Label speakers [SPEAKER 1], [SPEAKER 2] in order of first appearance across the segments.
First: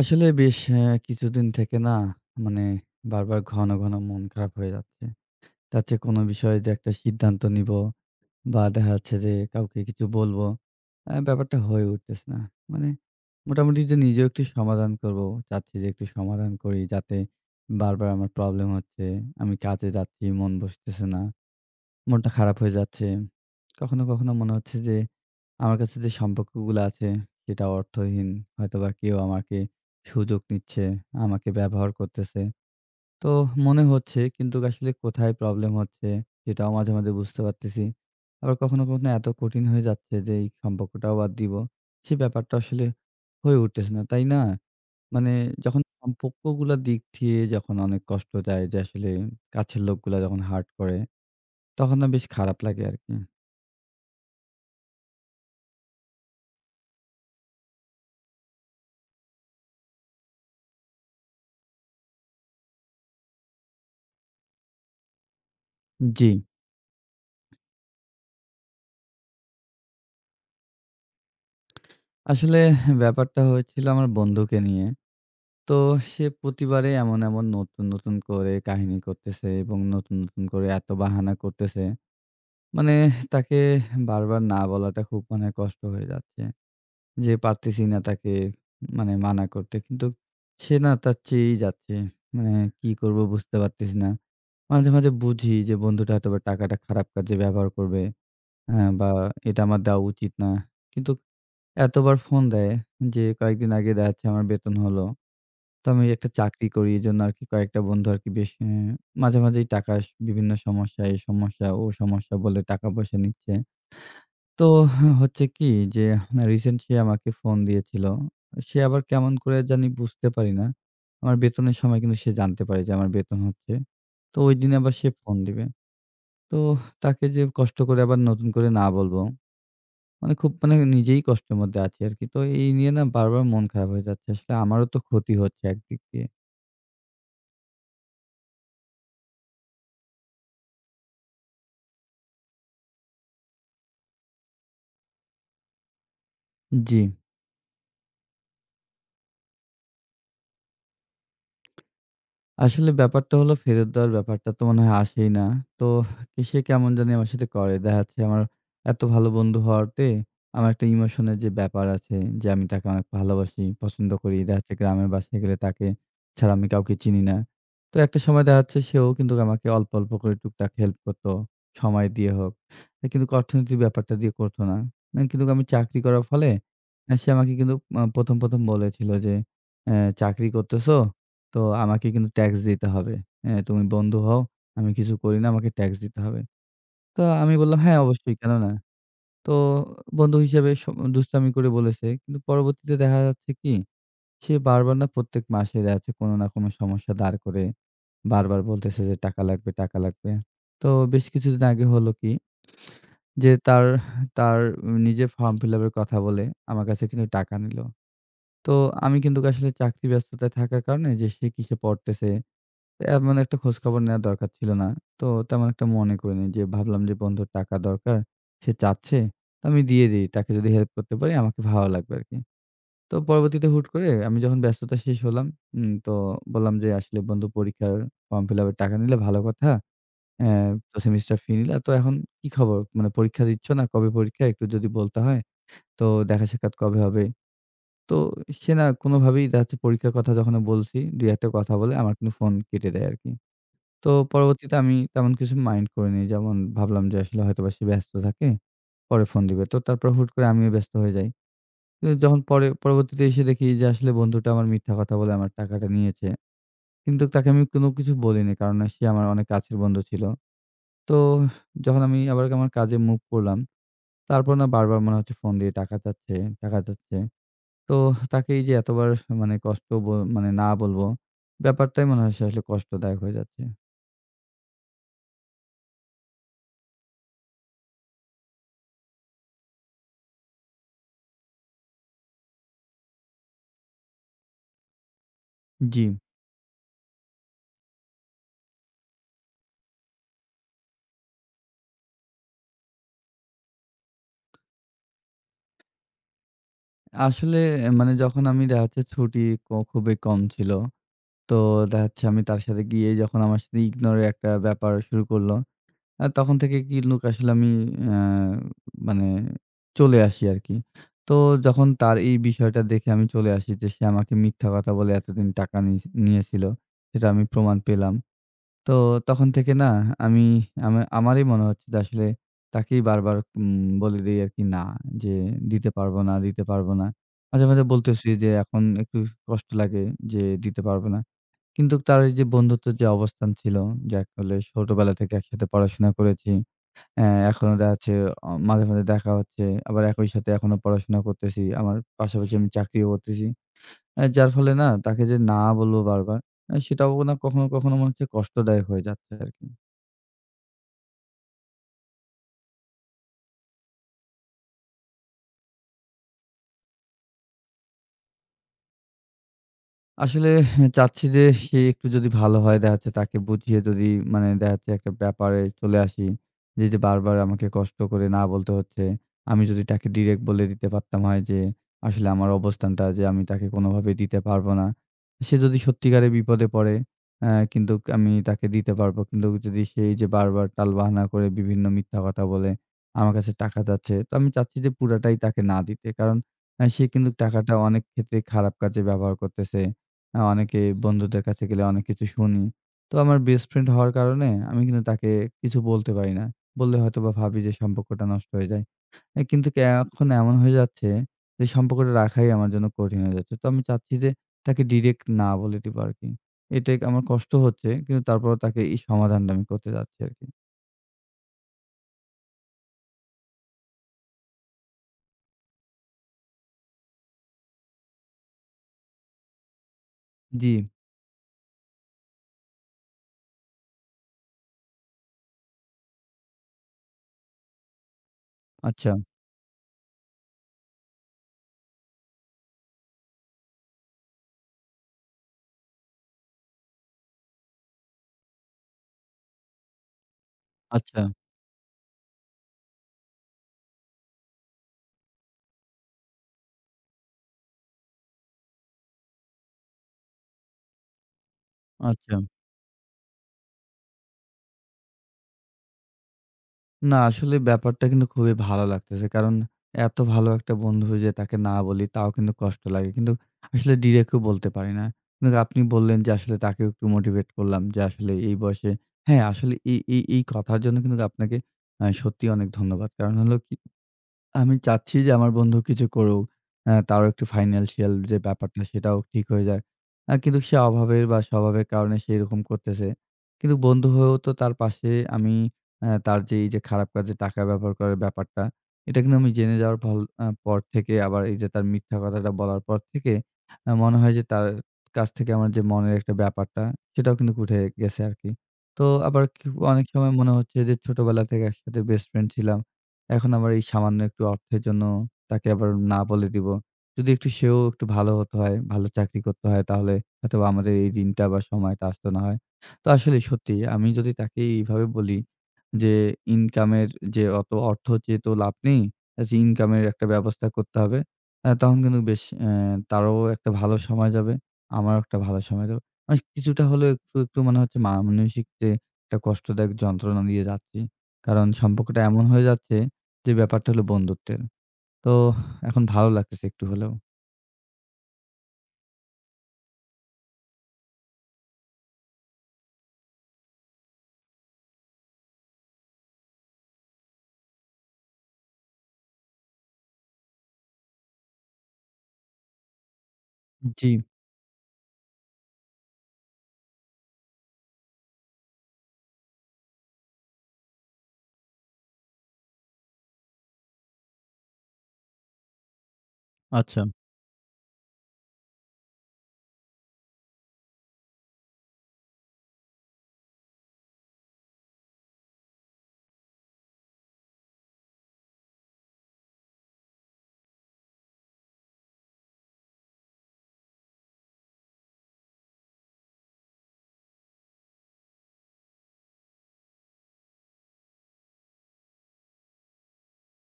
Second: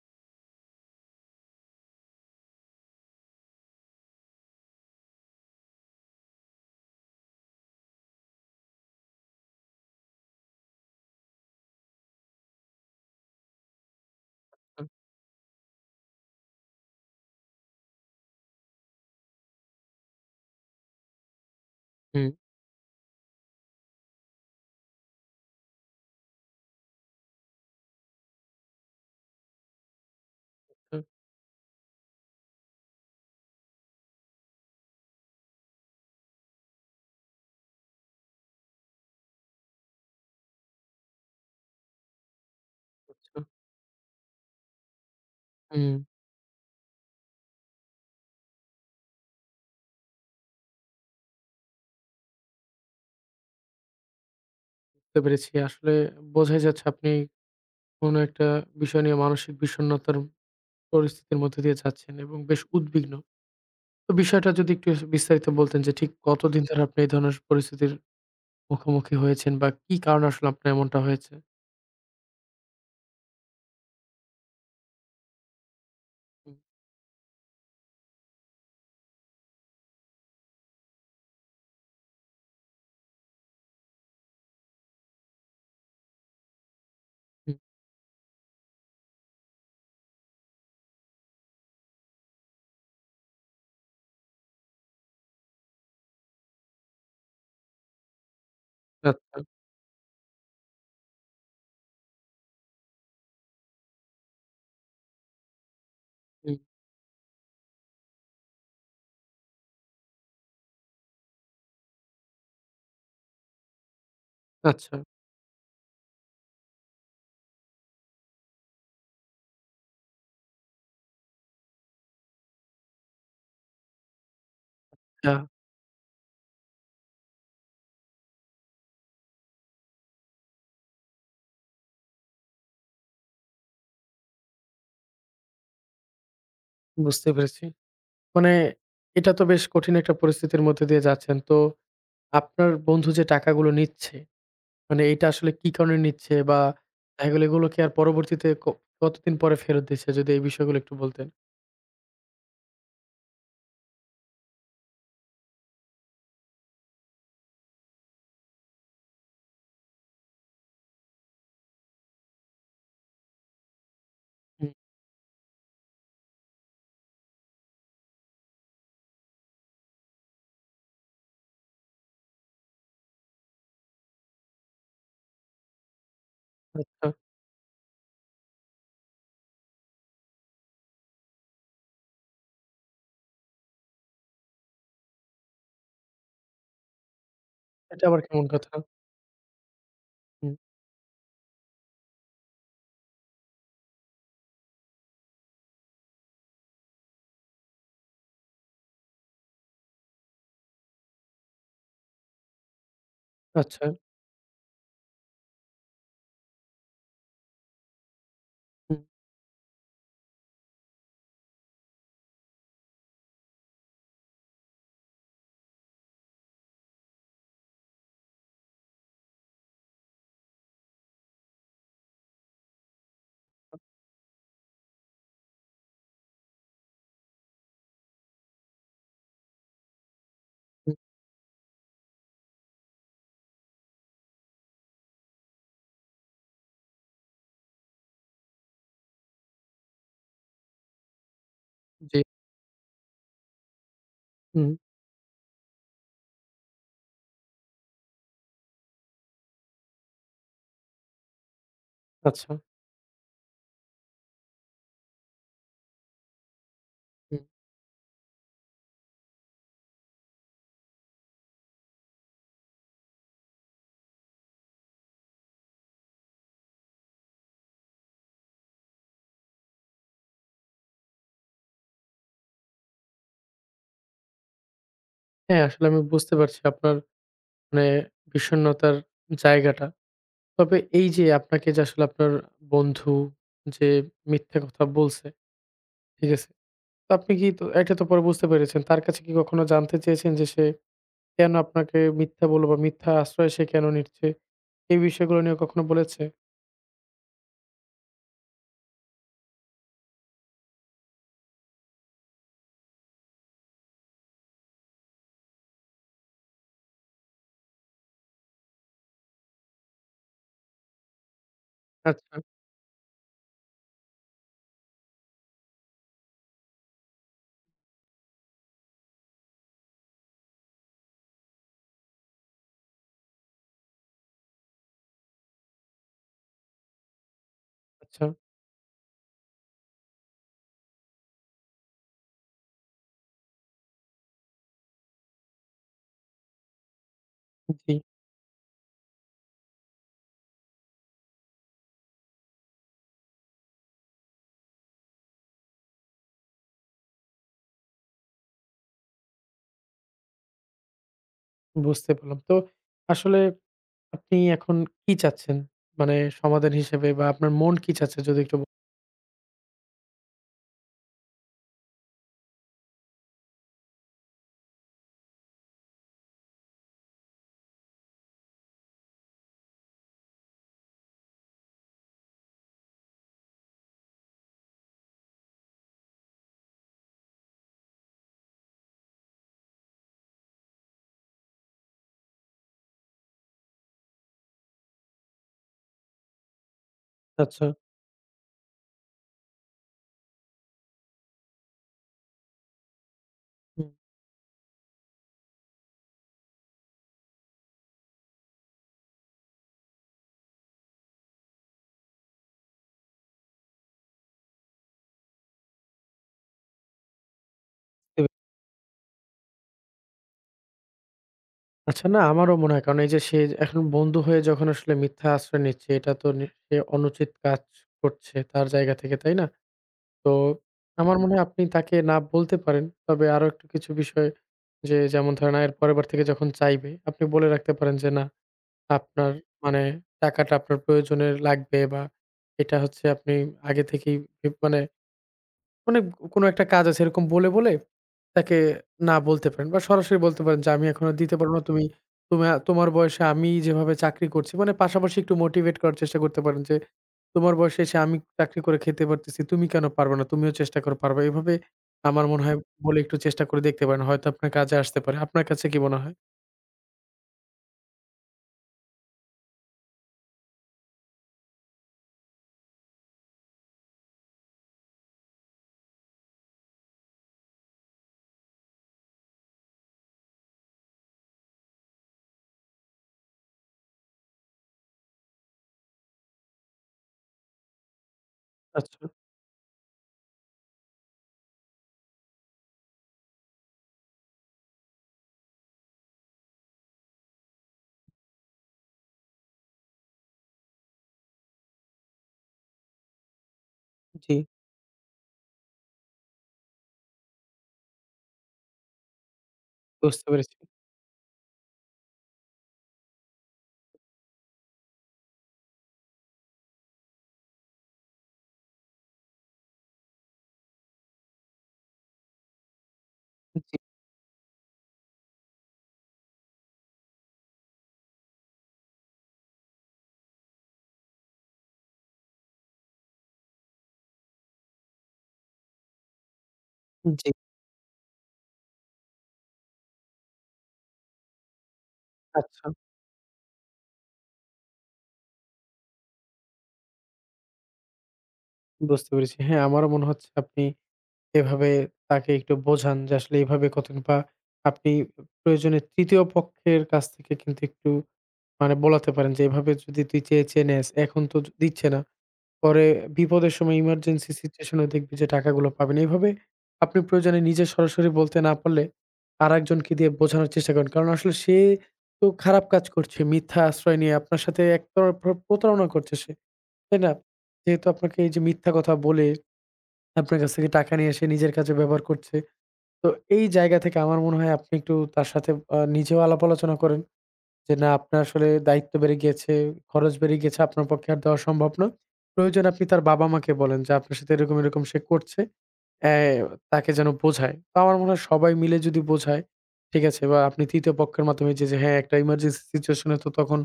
[SPEAKER 1] আসলে বেশ কিছুদিন থেকে না, মানে, বারবার ঘন, ঘন মন খারাপ হয়ে যাচ্ছে। যাচ্ছে কোনো বিষয়ে যে একটা সিদ্ধান্ত নিবো বা দেখা যাচ্ছে যে কাউকে কিছু বলবো, ব্যাপারটা হয়ে উঠতেছে না। মানে মোটামুটি যে নিজেও একটু
[SPEAKER 2] আচ্ছা,
[SPEAKER 1] সমাধান করবো, চাচ্ছি যে একটু সমাধান করি যাতে বারবার আমার প্রবলেম হচ্ছে। আমি কাজে যাচ্ছি, মন বসতেছে না।
[SPEAKER 2] হুম,
[SPEAKER 1] মনটা খারাপ হয়ে যাচ্ছে। কখনো, কখনো মনে হচ্ছে যে আমার কাছে যে সম্পর্কগুলো আছে সেটা অর্থহীন। হয়তোবা কেউ আমাকে সুযোগ নিচ্ছে, আমাকে ব্যবহার করতেছে। তো মনে হচ্ছে, কিন্তু আসলে কোথায় প্রবলেম হচ্ছে সেটাও মাঝে, মাঝে বুঝতে পারতেছি। আবার কখনো, কখনো এত কঠিন হয়ে যাচ্ছে যে এই সম্পর্কটাও বাদ দিব। সে ব্যাপারটা আসলে
[SPEAKER 2] আচ্ছা,
[SPEAKER 1] হয়ে উঠতেছে না, তাই না? মানে যখন
[SPEAKER 2] হুম,
[SPEAKER 1] সম্পর্কগুলার দিক দিয়ে যখন অনেক কষ্ট যায় যে আসলে কাছের লোকগুলা যখন হার্ট করে তখন না বেশ খারাপ লাগে আরকি।
[SPEAKER 2] বুঝতে পেরেছি। আসলে বোঝাই যাচ্ছে আপনি কোনো একটা বিষয় নিয়ে মানসিক বিষণ্ণতার পরিস্থিতির মধ্যে দিয়ে যাচ্ছেন এবং বেশ উদ্বিগ্ন। তো বিষয়টা যদি একটু বিস্তারিত বলতেন যে ঠিক
[SPEAKER 1] জি।
[SPEAKER 2] কতদিন ধরে আপনি এই ধরনের পরিস্থিতির মুখোমুখি হয়েছেন বা কি কারণে আসলে আপনার এমনটা হয়েছে?
[SPEAKER 1] আসলে ব্যাপারটা হয়েছিল আমার বন্ধুকে নিয়ে। তো সে
[SPEAKER 2] হুম,
[SPEAKER 1] প্রতিবারে এমন, এমন নতুন, নতুন করে কাহিনী করতেছে এবং নতুন, নতুন করে এত বাহানা করতেছে। মানে তাকে বারবার না বলাটা খুব মানে কষ্ট হয়ে যাচ্ছে। যে
[SPEAKER 2] হুম,
[SPEAKER 1] পারতেছি না তাকে মানে মানা করতে। কিন্তু সে না তার চেয়েই যাচ্ছে। মানে কি করব বুঝতে পারতেছি না। মাঝে, মাঝে বুঝি যে বন্ধুটা হয়তোবা টাকাটা খারাপ কাজে ব্যবহার করবে। হ্যাঁ, বা
[SPEAKER 2] আচ্ছা,
[SPEAKER 1] এটা আমার দেওয়া উচিত না। কিন্তু এতবার ফোন দেয় যে কয়েকদিন আগে দেখা যাচ্ছে আমার বেতন হলো। তো আমি একটা
[SPEAKER 2] হুম,
[SPEAKER 1] চাকরি করি এজন্য আরকি কয়েকটা বন্ধু আরকি বেশ মাঝে, মাঝেই টাকা স বিভিন্ন সমস্যা, এই সমস্যা, ও সমস্যা বলে টাকা-পয়সা নিচ্ছে। তো
[SPEAKER 2] আচ্ছা,
[SPEAKER 1] হচ্ছে কি যে রিসেন্ট সে আমাকে ফোন দিয়েছিল। সে আবার কেমন করে জানি বুঝতে পারি না। আমার বেতনের সময় কিন্তু সে জানতে পারে যে আমার বেতন হচ্ছে। তো ঐদিন আবার সে
[SPEAKER 2] আচ্ছা,
[SPEAKER 1] ফোন দিবে। তো তাকে যে কষ্ট করে আবার নতুন করে না বলবো মানে খুব মানে নিজেই কষ্টের মধ্যে আছি আরকি। তো এই নিয়ে না বারবার মন খারাপ হয়ে যাচ্ছে। আসলে আমারও তো ক্ষতি হচ্ছে একদিক দিয়ে।
[SPEAKER 2] বুঝতে পেরেছি। মানে এটা তো বেশ কঠিন একটা পরিস্থিতির মধ্যে দিয়ে যাচ্ছেন। তো আপনার বন্ধু যে টাকাগুলো নিচ্ছে মানে এইটা আসলে কি কারণে নিচ্ছে? বা
[SPEAKER 1] জি।
[SPEAKER 2] দেখা গেল এগুলোকে আর পরবর্তীতে কতদিন পরে ফেরত দিচ্ছে? যদি এই বিষয়গুলো একটু বলতেন।
[SPEAKER 1] আসলে ব্যাপারটা হলো ফেরত দেওয়ার ব্যাপারটা তো মনে হয় আসেই না। তো সে কেমন জানি আমার সাথে করে। দেখা যাচ্ছে আমার এত ভালো বন্ধু হওয়াতে আমার একটা ইমোশনের যে ব্যাপার আছে যে আমি তাকে অনেক ভালোবাসি, পছন্দ করি। দেখা
[SPEAKER 2] হুম,
[SPEAKER 1] যাচ্ছে গ্রামের বাসায় গেলে তাকে ছাড়া আমি কাউকে চিনি না। তো একটা সময় দেখা যাচ্ছে সেও কিন্তু আমাকে অল্প, অল্প করে টুকটাক হেল্প করত। সময় দিয়ে হোক। তা কিন্তু অর্থনীতির ব্যাপারটা দিয়ে করত না। না কিন্তু আমি চাকরি করার ফলে
[SPEAKER 2] আচ্ছা।
[SPEAKER 1] সে আমাকে কিন্তু ১ম বলেছিল যে, "অ্যা চাকরি করতেছো? তো আমাকে কিন্তু ট্যাক্স দিতে হবে। হ্যাঁ, তুমি বন্ধু হও, আমি কিছু করি না, আমাকে ট্যাক্স দিতে হবে। তো আমি বললাম, "হ্যাঁ,
[SPEAKER 2] এটা আবার
[SPEAKER 1] অবশ্যই,
[SPEAKER 2] কেমন
[SPEAKER 1] কেন না?"
[SPEAKER 2] কথা?
[SPEAKER 1] তো বন্ধু
[SPEAKER 2] হুম,
[SPEAKER 1] হিসেবে স দুষ্টামি করে বলেছে। কিন্তু পরবর্তীতে দেখা যাচ্ছে কি, সে বারবার না প্রত্যেক মাসে দেখা যাচ্ছে কোনো না কোনো সমস্যা দাঁড় করে বারবার বলতেছে যে, "টাকা লাগবে, টাকা লাগবে।" তো বেশ কিছুদিন আগে হলো কি যে তার,
[SPEAKER 2] আচ্ছা।
[SPEAKER 1] তার নিজের ফর্ম ফিল-আপ এর কথা বলে আমার কাছে কিন্তু টাকা নিল। তো
[SPEAKER 2] হুম,
[SPEAKER 1] আমি কিন্তু আসলে চাকরি ব্যস্ততায় থাকার কারণে যে সে কিসে পড়তেছে এমন একটা খোঁজখবর নেওয়া দরকার ছিল না। তো তেমন একটা মনে করিনি যে ভাবলাম যে বন্ধুর টাকা দরকার। সে চাচ্ছে, তো আমি দিয়ে দেই। তাকে যদি হেল্প করতে পারি আমাকে ভালো লাগবে আরকি। তো পরবর্তীতে হুট করে আমি যখন ব্যস্ততা শেষ হলাম, তো বললাম যে আসলে বন্ধু পরীক্ষার ফর্ম ফিলাপের টাকা নিলে ভালো কথা। অ্যা
[SPEAKER 2] হুম,
[SPEAKER 1] তো সেমিস্টার ফি নিলা। তো এখন কি খবর? মানে পরীক্ষা দিচ্ছ না? কবে পরীক্ষা? একটু যদি বলতে হয়। তো দেখা সাক্ষাৎ কবে হবে? তো সে না কোনোভাবেই দেখা যাচ্ছে পরীক্ষার কথা যখন বলছি ২-১ টা কথা বলে আমার
[SPEAKER 2] জি।
[SPEAKER 1] কিন্তু ফোন কেটে দেয় আরকি। তো
[SPEAKER 2] হুম,
[SPEAKER 1] পরবর্তীতে আমি তেমন কিছু মাইন্ড করিনি। যেমন ভাবলাম যে আসলে হয়তোবা সে ব্যস্ত থাকে, পরে ফোন দিবে। তো তারপর হুট করে আমিও ব্যস্ত হয়ে যাই। তো যখন
[SPEAKER 2] আচ্ছা।
[SPEAKER 1] পরে পরবর্তীতে এসে দেখি যে আসলে বন্ধুটা আমার মিথ্যা কথা বলে আমার টাকাটা নিয়েছে। কিন্তু
[SPEAKER 2] হুম।
[SPEAKER 1] তাকে আমি কোনো কিছু বলিনি। কারণ সে আমার অনেক কাছের বন্ধু ছিল। তো যখন আমি আবার আমার কাজে মুভ করলাম, তারপর না বারবার মনে হচ্ছে ফোন দিয়ে টাকা চাচ্ছে, টাকা চাচ্ছে। তো তাকে এই যে এতবার মানে কষ্ট ব মানে না বলবো, ব্যাপারটাই মনে হয় সে আসলে কষ্টদায়ক হয়ে যাচ্ছে।
[SPEAKER 2] হ্যাঁ, আসলে আমি বুঝতে পারছি আপনার মানে বিষণ্ণতার জায়গাটা। তবে এই যে আপনাকে যে আসলে আপনার বন্ধু যে মিথ্যা কথা বলছে,
[SPEAKER 1] জি।
[SPEAKER 2] ঠিক আছে? তো আপনি কি তো এটা তো পরে বুঝতে পেরেছেন। তার কাছে কি কখনো জানতে চেয়েছেন যে সে কেন আপনাকে মিথ্যা বলল বা মিথ্যা আশ্রয় সে কেন নিচ্ছে? এই বিষয়গুলো নিয়ে কখনো বলেছে?
[SPEAKER 1] আসলে মানে যখন আমি দেখা যাচ্ছে ছুটি ক খুবই কম ছিল। তো দেখা যাচ্ছে আমি তার সাথে গিয়ে যখন আমার সাথে ইগনোর এর একটা ব্যাপার শুরু করল, তখন থেকে কিন্তু আসলে আমি আ মানে চলে আসি আরকি। তো যখন তার এই
[SPEAKER 2] আচ্ছা,
[SPEAKER 1] বিষয়টা দেখে আমি চলে আসি যে সে আমাকে মিথ্যা কথা বলে এতদিন টাকা নিয়েছিল, সেটা আমি প্রমাণ পেলাম। তো তখন থেকে না আমি আমারই মনে হচ্ছে যে আসলে তাকেই বারবার বলে দেই আরকি না যে, "দিতে পারব না, দিতে পারব না।" মাঝে, মাঝে
[SPEAKER 2] আচ্ছা।
[SPEAKER 1] বলতেছি যে এখন একটু কষ্ট লাগে যে দিতে পারব না। কিন্তু তার এই যে বন্ধুত্বের যে অবস্থান ছিল, যে আসলে ছোটবেলা থেকে একসাথে পড়াশোনা করেছি। অ্যা এখনো দেখা
[SPEAKER 2] জি,
[SPEAKER 1] যাচ্ছে মাঝে, মাঝে দেখা হচ্ছে। আবার একই সাথে এখনো পড়াশোনা করতেছি। আমার পাশাপাশি আমি চাকরিও করতেছি। যার ফলে না তাকে যে না বলবো বারবার, সেটাও না কখনো, কখনো মনে হচ্ছে কষ্টদায়ক হয়ে যাচ্ছে আরকি।
[SPEAKER 2] বুঝতে পারলাম। তো আসলে আপনি এখন কি চাচ্ছেন? মানে সমাধান হিসেবে বা আপনার মন কি চাচ্ছে যদি একটু বল
[SPEAKER 1] আসলে চাচ্ছি যে সে একটু যদি ভালো হয় দেখা যাচ্ছে তাকে বুঝিয়ে যদি মানে দেখা যাচ্ছে একটা ব্যাপারে চলে আসি। যে বারবার আমাকে কষ্ট করে না বলতে হচ্ছে। আমি যদি তাকে ডিরেক্ট বলে দিতে পারতাম হয় যে আসলে আমার অবস্থানটা যে আমি তাকে কোনোভাবেই দিতে পারবো না। সে যদি সত্যিকারের বিপদে পড়ে কিন্তু আমি তাকে দিতে পারবো। কিন্তু যদি সে এই যে বারবার টালবাহানা করে বিভিন্ন মিথ্যা কথা বলে আমার কাছে টাকা চাচ্ছে। তো আমি চাচ্ছি যে পুরাটাই তাকে না দিতে। কারণ সে কিন্তু
[SPEAKER 2] আচ্ছা।
[SPEAKER 1] টাকাটা অনেক ক্ষেত্রে খারাপ কাজে ব্যবহার করতেছে। অনেকে বন্ধুদের কাছে গেলে অনেক কিছু শুনি। তো আমার বেস্ট ফ্রেন্ড
[SPEAKER 2] হুম।
[SPEAKER 1] হওয়ার কারণে আমি কিন্তু তাকে কিছু বলতে পারি না। বললে হয়তোবা ভাবি যে সম্পর্কটা নষ্ট হয়ে যায়। এ কিন্তু কে এখন এমন হয়ে যাচ্ছে যে সম্পর্কটা রাখাই আমার জন্য কঠিন হয়ে যাচ্ছে। তো আমি চাচ্ছি যে তাকে ডিরেক্ট না বলে দিব আরকি। এটাই আমার কষ্ট হচ্ছে
[SPEAKER 2] বুঝতে
[SPEAKER 1] কিন্তু
[SPEAKER 2] পে
[SPEAKER 1] তারপরেও তাকে এই সমাধানটা আমি করতে চাচ্ছি আরকি।
[SPEAKER 2] আচ্ছা, না আমারও মনে হয় কারণ এই যে সে এখন বন্ধু হয়ে যখন আসলে মিথ্যা আশ্রয় নিচ্ছে এটা তো সে অনুচিত কাজ করছে তার জায়গা থেকে, তাই না? তো
[SPEAKER 1] জি,
[SPEAKER 2] আমার মনে হয় আপনি তাকে না বলতে পারেন। তবে আরো একটু কিছু বিষয় যে যেমন ধরেন এর পরেরবার থেকে যখন চাইবে আপনি বলে রাখতে পারেন যে না
[SPEAKER 1] আচ্ছা,
[SPEAKER 2] আপনার মানে টাকাটা আপনার প্রয়োজনে লাগবে বা এটা হচ্ছে আপনি আগে থেকেই মানে মানে কোনো একটা কাজ আছে এরকম বলে, বলে তাকে না বলতে পারেন বা সরাসরি বলতে পারেন যে, "আমি এখন আর
[SPEAKER 1] আচ্ছা,
[SPEAKER 2] দিতে পারব না। তুমি তোমার বয়সে আমি যেভাবে চাকরি করছি" মানে পাশাপাশি একটু মোটিভেট করার চেষ্টা করতে পারেন যে, "তোমার বয়সে এসে আমি চাকরি করে খেতে পারতেছি। তুমি কেন পারবে না? তুমিও চেষ্টা করে পারবা।" এভাবে আমার
[SPEAKER 1] আচ্ছা।
[SPEAKER 2] মনে হয় বলে একটু চেষ্টা করে দেখতে পারেন। হয়তো আপনার কাজে আসতে পারে। আপনার কাছে কি মনে হয়?
[SPEAKER 1] না, আসলে ব্যাপারটা কিন্তু খুবই ভালো লাগতেছে। কারণ এত ভালো একটা বন্ধু যে তাকে না বলি তাও কিন্তু কষ্ট লাগে। কিন্তু আসলে ডিরেক্টও বলতে পারি না। কিন্তু আপনি বললেন যে আসলে তাকেও একটু মোটিভেট করলাম যে আসলে এই বয়সে হ্যাঁ, আসলে এই এই এই কথার জন্য কিন্তু আপনাকে সত্যিই অনেক ধন্যবাদ। কারণ হলো কি আমি চাচ্ছি যে আমার বন্ধু কিছু করুক। তারও একটু ফাইন্যান্সিয়াল যে ব্যাপারটা
[SPEAKER 2] আচ্ছা,
[SPEAKER 1] সেটাও ঠিক হয়ে যায়। কিন্তু সে অভাবের বা স্বভাবের কারণে সে এরকম করতেছে। কিন্তু বন্ধু হয়েও তো তার পাশে আমি তার যে এই যে খারাপ কাজে টাকা ব্যবহার করার ব্যাপারটা, এটা কিন্তু আমি জেনে যাওয়ার ফল পর থেকে আবার এই যে তার মিথ্যা কথাটা বলার পর থেকে মনে হয়
[SPEAKER 2] জি,
[SPEAKER 1] যে তার কাছ থেকে আমার যে মনের একটা ব্যাপারটা সেটাও কিন্তু উঠে গেছে আরকি। তো আবার কি অনেক
[SPEAKER 2] বুঝতে
[SPEAKER 1] সময় মনে
[SPEAKER 2] পেরেছি।
[SPEAKER 1] হচ্ছে যে ছোটবেলা থেকে একসাথে বেস্ট ফ্রেন্ড ছিলাম। এখন আবার এই সামান্য একটু অর্থের জন্য তাকে আবার না বলে দিব। যদি একটু সেও একটু ভালো হতে হয়, ভালো চাকরি করতে হয় তাহলে হয়তোবা আমাদের এই দিনটা বা সময়টা আসতো না হয়। তো আসলে সত্যি
[SPEAKER 2] জি,
[SPEAKER 1] আমি যদি তাকে এইভাবে বলি যে ইনকামের যে অত অর্থ চেয়ে তো লাভ নেই। আচ্ছা, ইনকামের একটা ব্যবস্থা করতে হবে। তখন কিন্তু বেশ তারও একটা ভালো সময় যাবে, আমারও একটা ভালো সময় যাবে। মানে কিছুটা হলেও
[SPEAKER 2] জি।
[SPEAKER 1] একটু, একটু মনে হচ্ছে মানসিক যে একটা কষ্টদায়ক যন্ত্রণা দিয়ে যাচ্ছি। কারণ সম্পর্কটা এমন হয়ে
[SPEAKER 2] আচ্ছা,
[SPEAKER 1] যাচ্ছে যে ব্যাপারটা হলো বন্ধুত্বের। তো এখন ভালো লাগতেছে একটু হলেও।
[SPEAKER 2] বুঝতে পেরেছি। হ্যাঁ, আমারও মনে হচ্ছে আপনি এভাবে তাকে একটু বোঝান যে আসলে এভাবে কতদিন বা আপনি প্রয়োজনে ৩য় পক্ষের কাছ থেকে কিন্তু একটু মানে বলাতে পারেন যে, "এভাবে যদি তুই চেয়ে, চেয়ে নেস, এখন তো দিচ্ছে না। পরে বিপদের সময়
[SPEAKER 1] জি,
[SPEAKER 2] ইমার্জেন্সি সিচুয়েশন এ দেখবি যে টাকাগুলো পাবি না।" এভাবে আপনি প্রয়োজনে নিজে সরাসরি বলতে না পারলে আরেকজনকে দিয়ে বোঝানোর চেষ্টা করেন। কারণ আসলে সে তো খারাপ কাজ করছে। মিথ্যা আশ্রয় নিয়ে আপনার সাথে এক তরফ প্রতারণা করছে সে। তাই
[SPEAKER 1] আচ্ছা।
[SPEAKER 2] না? যেহেতু আপনাকে এই যে মিথ্যা কথা বলে আপনার কাছ থেকে টাকা নিয়ে এসে নিজের কাজে ব্যবহার করছে। তো এই জায়গা থেকে আমার মনে হয় আপনি একটু তার সাথে নিজেও আলাপ আলোচনা করেন। যে না আপনার আসলে দায়িত্ব বেড়ে গিয়েছে, খরচ বেড়ে গিয়েছে, আপনার পক্ষে আর দেওয়া সম্ভব না। প্রয়োজন আপনি তার বাবা-মাকে বলেন যে আপনার সাথে এরকম, এরকম সে করছে। অ্যা তাকে যেন বোঝায়। তো আমার মনে হয় সবাই মিলে যদি বোঝায়, ঠিক আছে? বা আপনি ৩য় পক্ষের মাধ্যমে যে, যে হ্যাঁ, একটা ইমার্জেন্সি সিচুয়েশন এ তো তখন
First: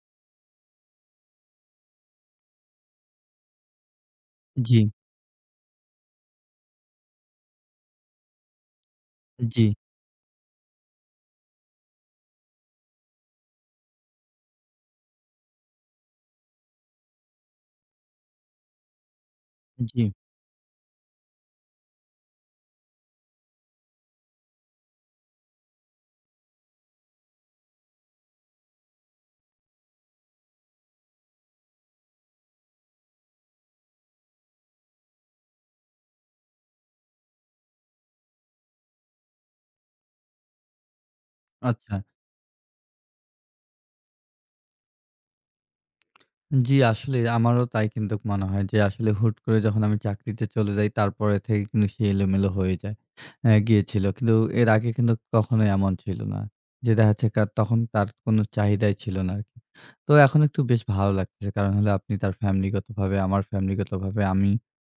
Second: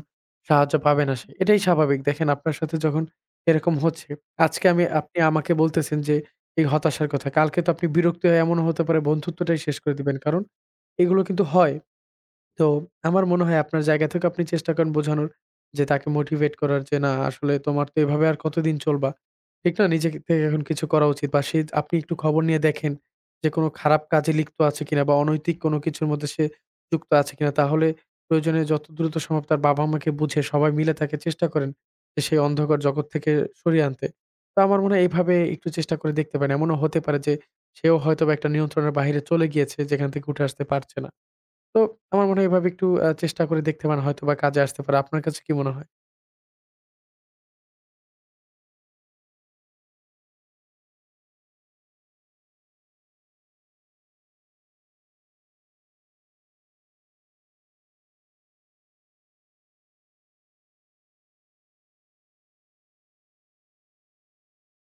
[SPEAKER 2] সাহায্য পাবে না সে। এটাই স্বাভাবিক। দেখেন আপনার সাথে যখন এরকম হচ্ছে, আজকে
[SPEAKER 1] জি,
[SPEAKER 2] আমি আপনি আমাকে বলতেছেন যে এই হতাশার কথা। কালকে তো আপনি বিরক্ত হয়ে এমনও হতে পারে বন্ধুত্বটাই
[SPEAKER 1] জি,
[SPEAKER 2] শেষ করে দিবেন। কারণ এগুলো কিন্তু হয়। তো আমার মনে হয় আপনার জায়গা থেকে আপনি চেষ্টা করেন বোঝানোর যে তাকে মোটিভেট করার যে না আসলে তোমার তো এভাবে আর কতদিন চলবা। ঠিক না?
[SPEAKER 1] জি,
[SPEAKER 2] নিজে থেকে এখন কিছু করা উচিত বা সে আপনি একটু খবর নিয়ে দেখেন যে কোনো খারাপ কাজে লিপ্ত আছে কিনা বা অনৈতিক কোনো কিছুর মধ্যে সে যুক্ত আছে কিনা। তাহলে প্রয়োজনে যত দ্রুত সম্ভব তার বাবা-মাকে বুঝিয়ে সবাই মিলে তাকে চেষ্টা করেন যে সেই অন্ধকার জগৎ থেকে সরিয়ে আনতে। তো আমার মনে হয় এভাবে একটু চেষ্টা করে দেখতে পারেন। এমনও হতে পারে যে সেও হয়তোবা একটা নিয়ন্ত্রণের বাহিরে চলে গিয়েছে যেখান থেকে উঠে আসতে পারছে না। তো
[SPEAKER 1] আচ্ছা।
[SPEAKER 2] আমার মনে হয় এভাবে একটু চেষ্টা করে দেখতে পারেন হয়তোবা কাজে আসতে পারে। আপনার কাছে কি মনে হয়?
[SPEAKER 1] জি, আসলে আমারও তাই কিন্তুক মনে হয় যে আসলে হুট করে যখন আমি চাকরিতে চলে যাই তারপরে থেকে কিন্তু সে এলোমেলো হয়ে যায়। গিয়েছিল। কিন্তু এর আগে কিন্তু কখনোই এমন ছিল না। যে দেখা যাচ্ছে কা তখন তার কোনো চাহিদাই ছিল না আরকি। তো এখন একটু বেশ ভালো লাগতেছে। কারণ হলো আপনি তার ফ্যামিলিগতভাবে, আমার ফ্যামিলিগতভাবে আমি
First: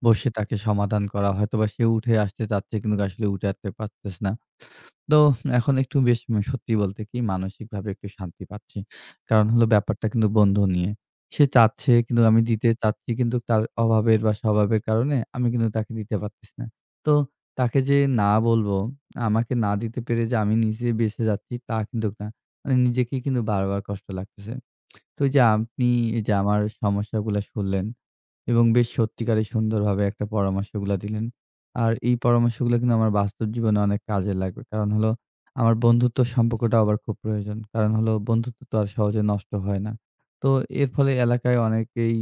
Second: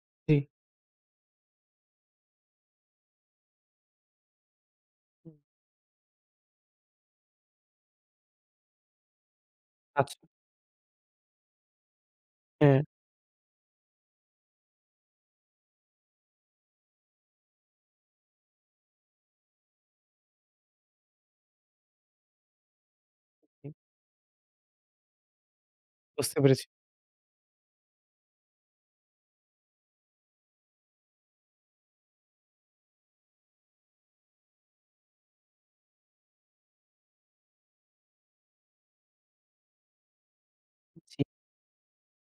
[SPEAKER 1] বসে
[SPEAKER 2] জি।
[SPEAKER 1] তাকে সমাধান করা হয়তোবা সে উঠে আসতে চাচ্ছে কিন্তু আসলে উঠে আসতে পারতেছে না। তো
[SPEAKER 2] হুম,
[SPEAKER 1] এখন একটু বেশ সত্যি বলতে কি মানসিকভাবে একটু শান্তি পাচ্ছি। কারণ হলো ব্যাপারটা
[SPEAKER 2] আচ্ছা।
[SPEAKER 1] কিন্তু বন্ধু নিয়ে। সে চাচ্ছে কিন্তু আমি দিতে
[SPEAKER 2] হ্যাঁ,
[SPEAKER 1] চাচ্ছি কিন্তু তার অভাবের বা স্বভাবের কারণে আমি কিন্তু তাকে দিতে পারতেছি না। তো তাকে যে না বলব, আমাকে না দিতে পেরে যে আমি নিজে বেঁচে যাচ্ছি তা কিন্তু না। মানে নিজেকেই কিন্তু
[SPEAKER 2] জি,
[SPEAKER 1] বারবার কষ্ট লাগতেছে। তো ওই যে আপনি এই যে
[SPEAKER 2] বুঝতে
[SPEAKER 1] আমার
[SPEAKER 2] পেরেছি।
[SPEAKER 1] সমস্যাগুলা শুনলেন এবং বেশ সত্যিকারের সুন্দরভাবে একটা পরামর্শগুলা দিলেন। আর এই পরামর্শগুলা কিন্তু আমার বাস্তব জীবনে অনেক কাজে লাগবে। কারণ হলো আমার বন্ধুত্ব সম্পর্কটাও আবার খুব প্রয়োজন। কারণ হলো বন্ধুত্ব তো আর সহজে নষ্ট হয় না। তো এর ফলে
[SPEAKER 2] জি।
[SPEAKER 1] এলাকায় অনেকেই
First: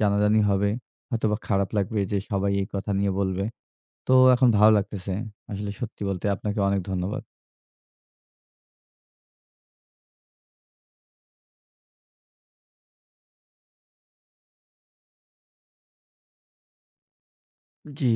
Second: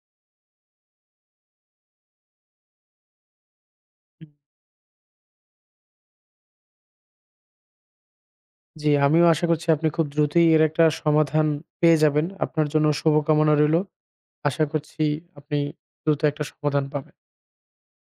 [SPEAKER 1] জানাজানি হবে। হয়তোবা খারাপ লাগবে যে সবাই এই কথা নিয়ে বলবে। তো এখন ভালো লাগতেছে। আসলে সত্যি বলতে আপনাকে অনেক ধন্যবাদ।
[SPEAKER 2] জি, আমিও আশা করছি আপনি খুব দ্রুতই এর একটা সমাধান পেয়ে যাবেন। আপনার জন্য শুভকামনা রইলো। আশা করছি আপনি দ্রুত একটা সমাধান পাবেন।
[SPEAKER 1] জি।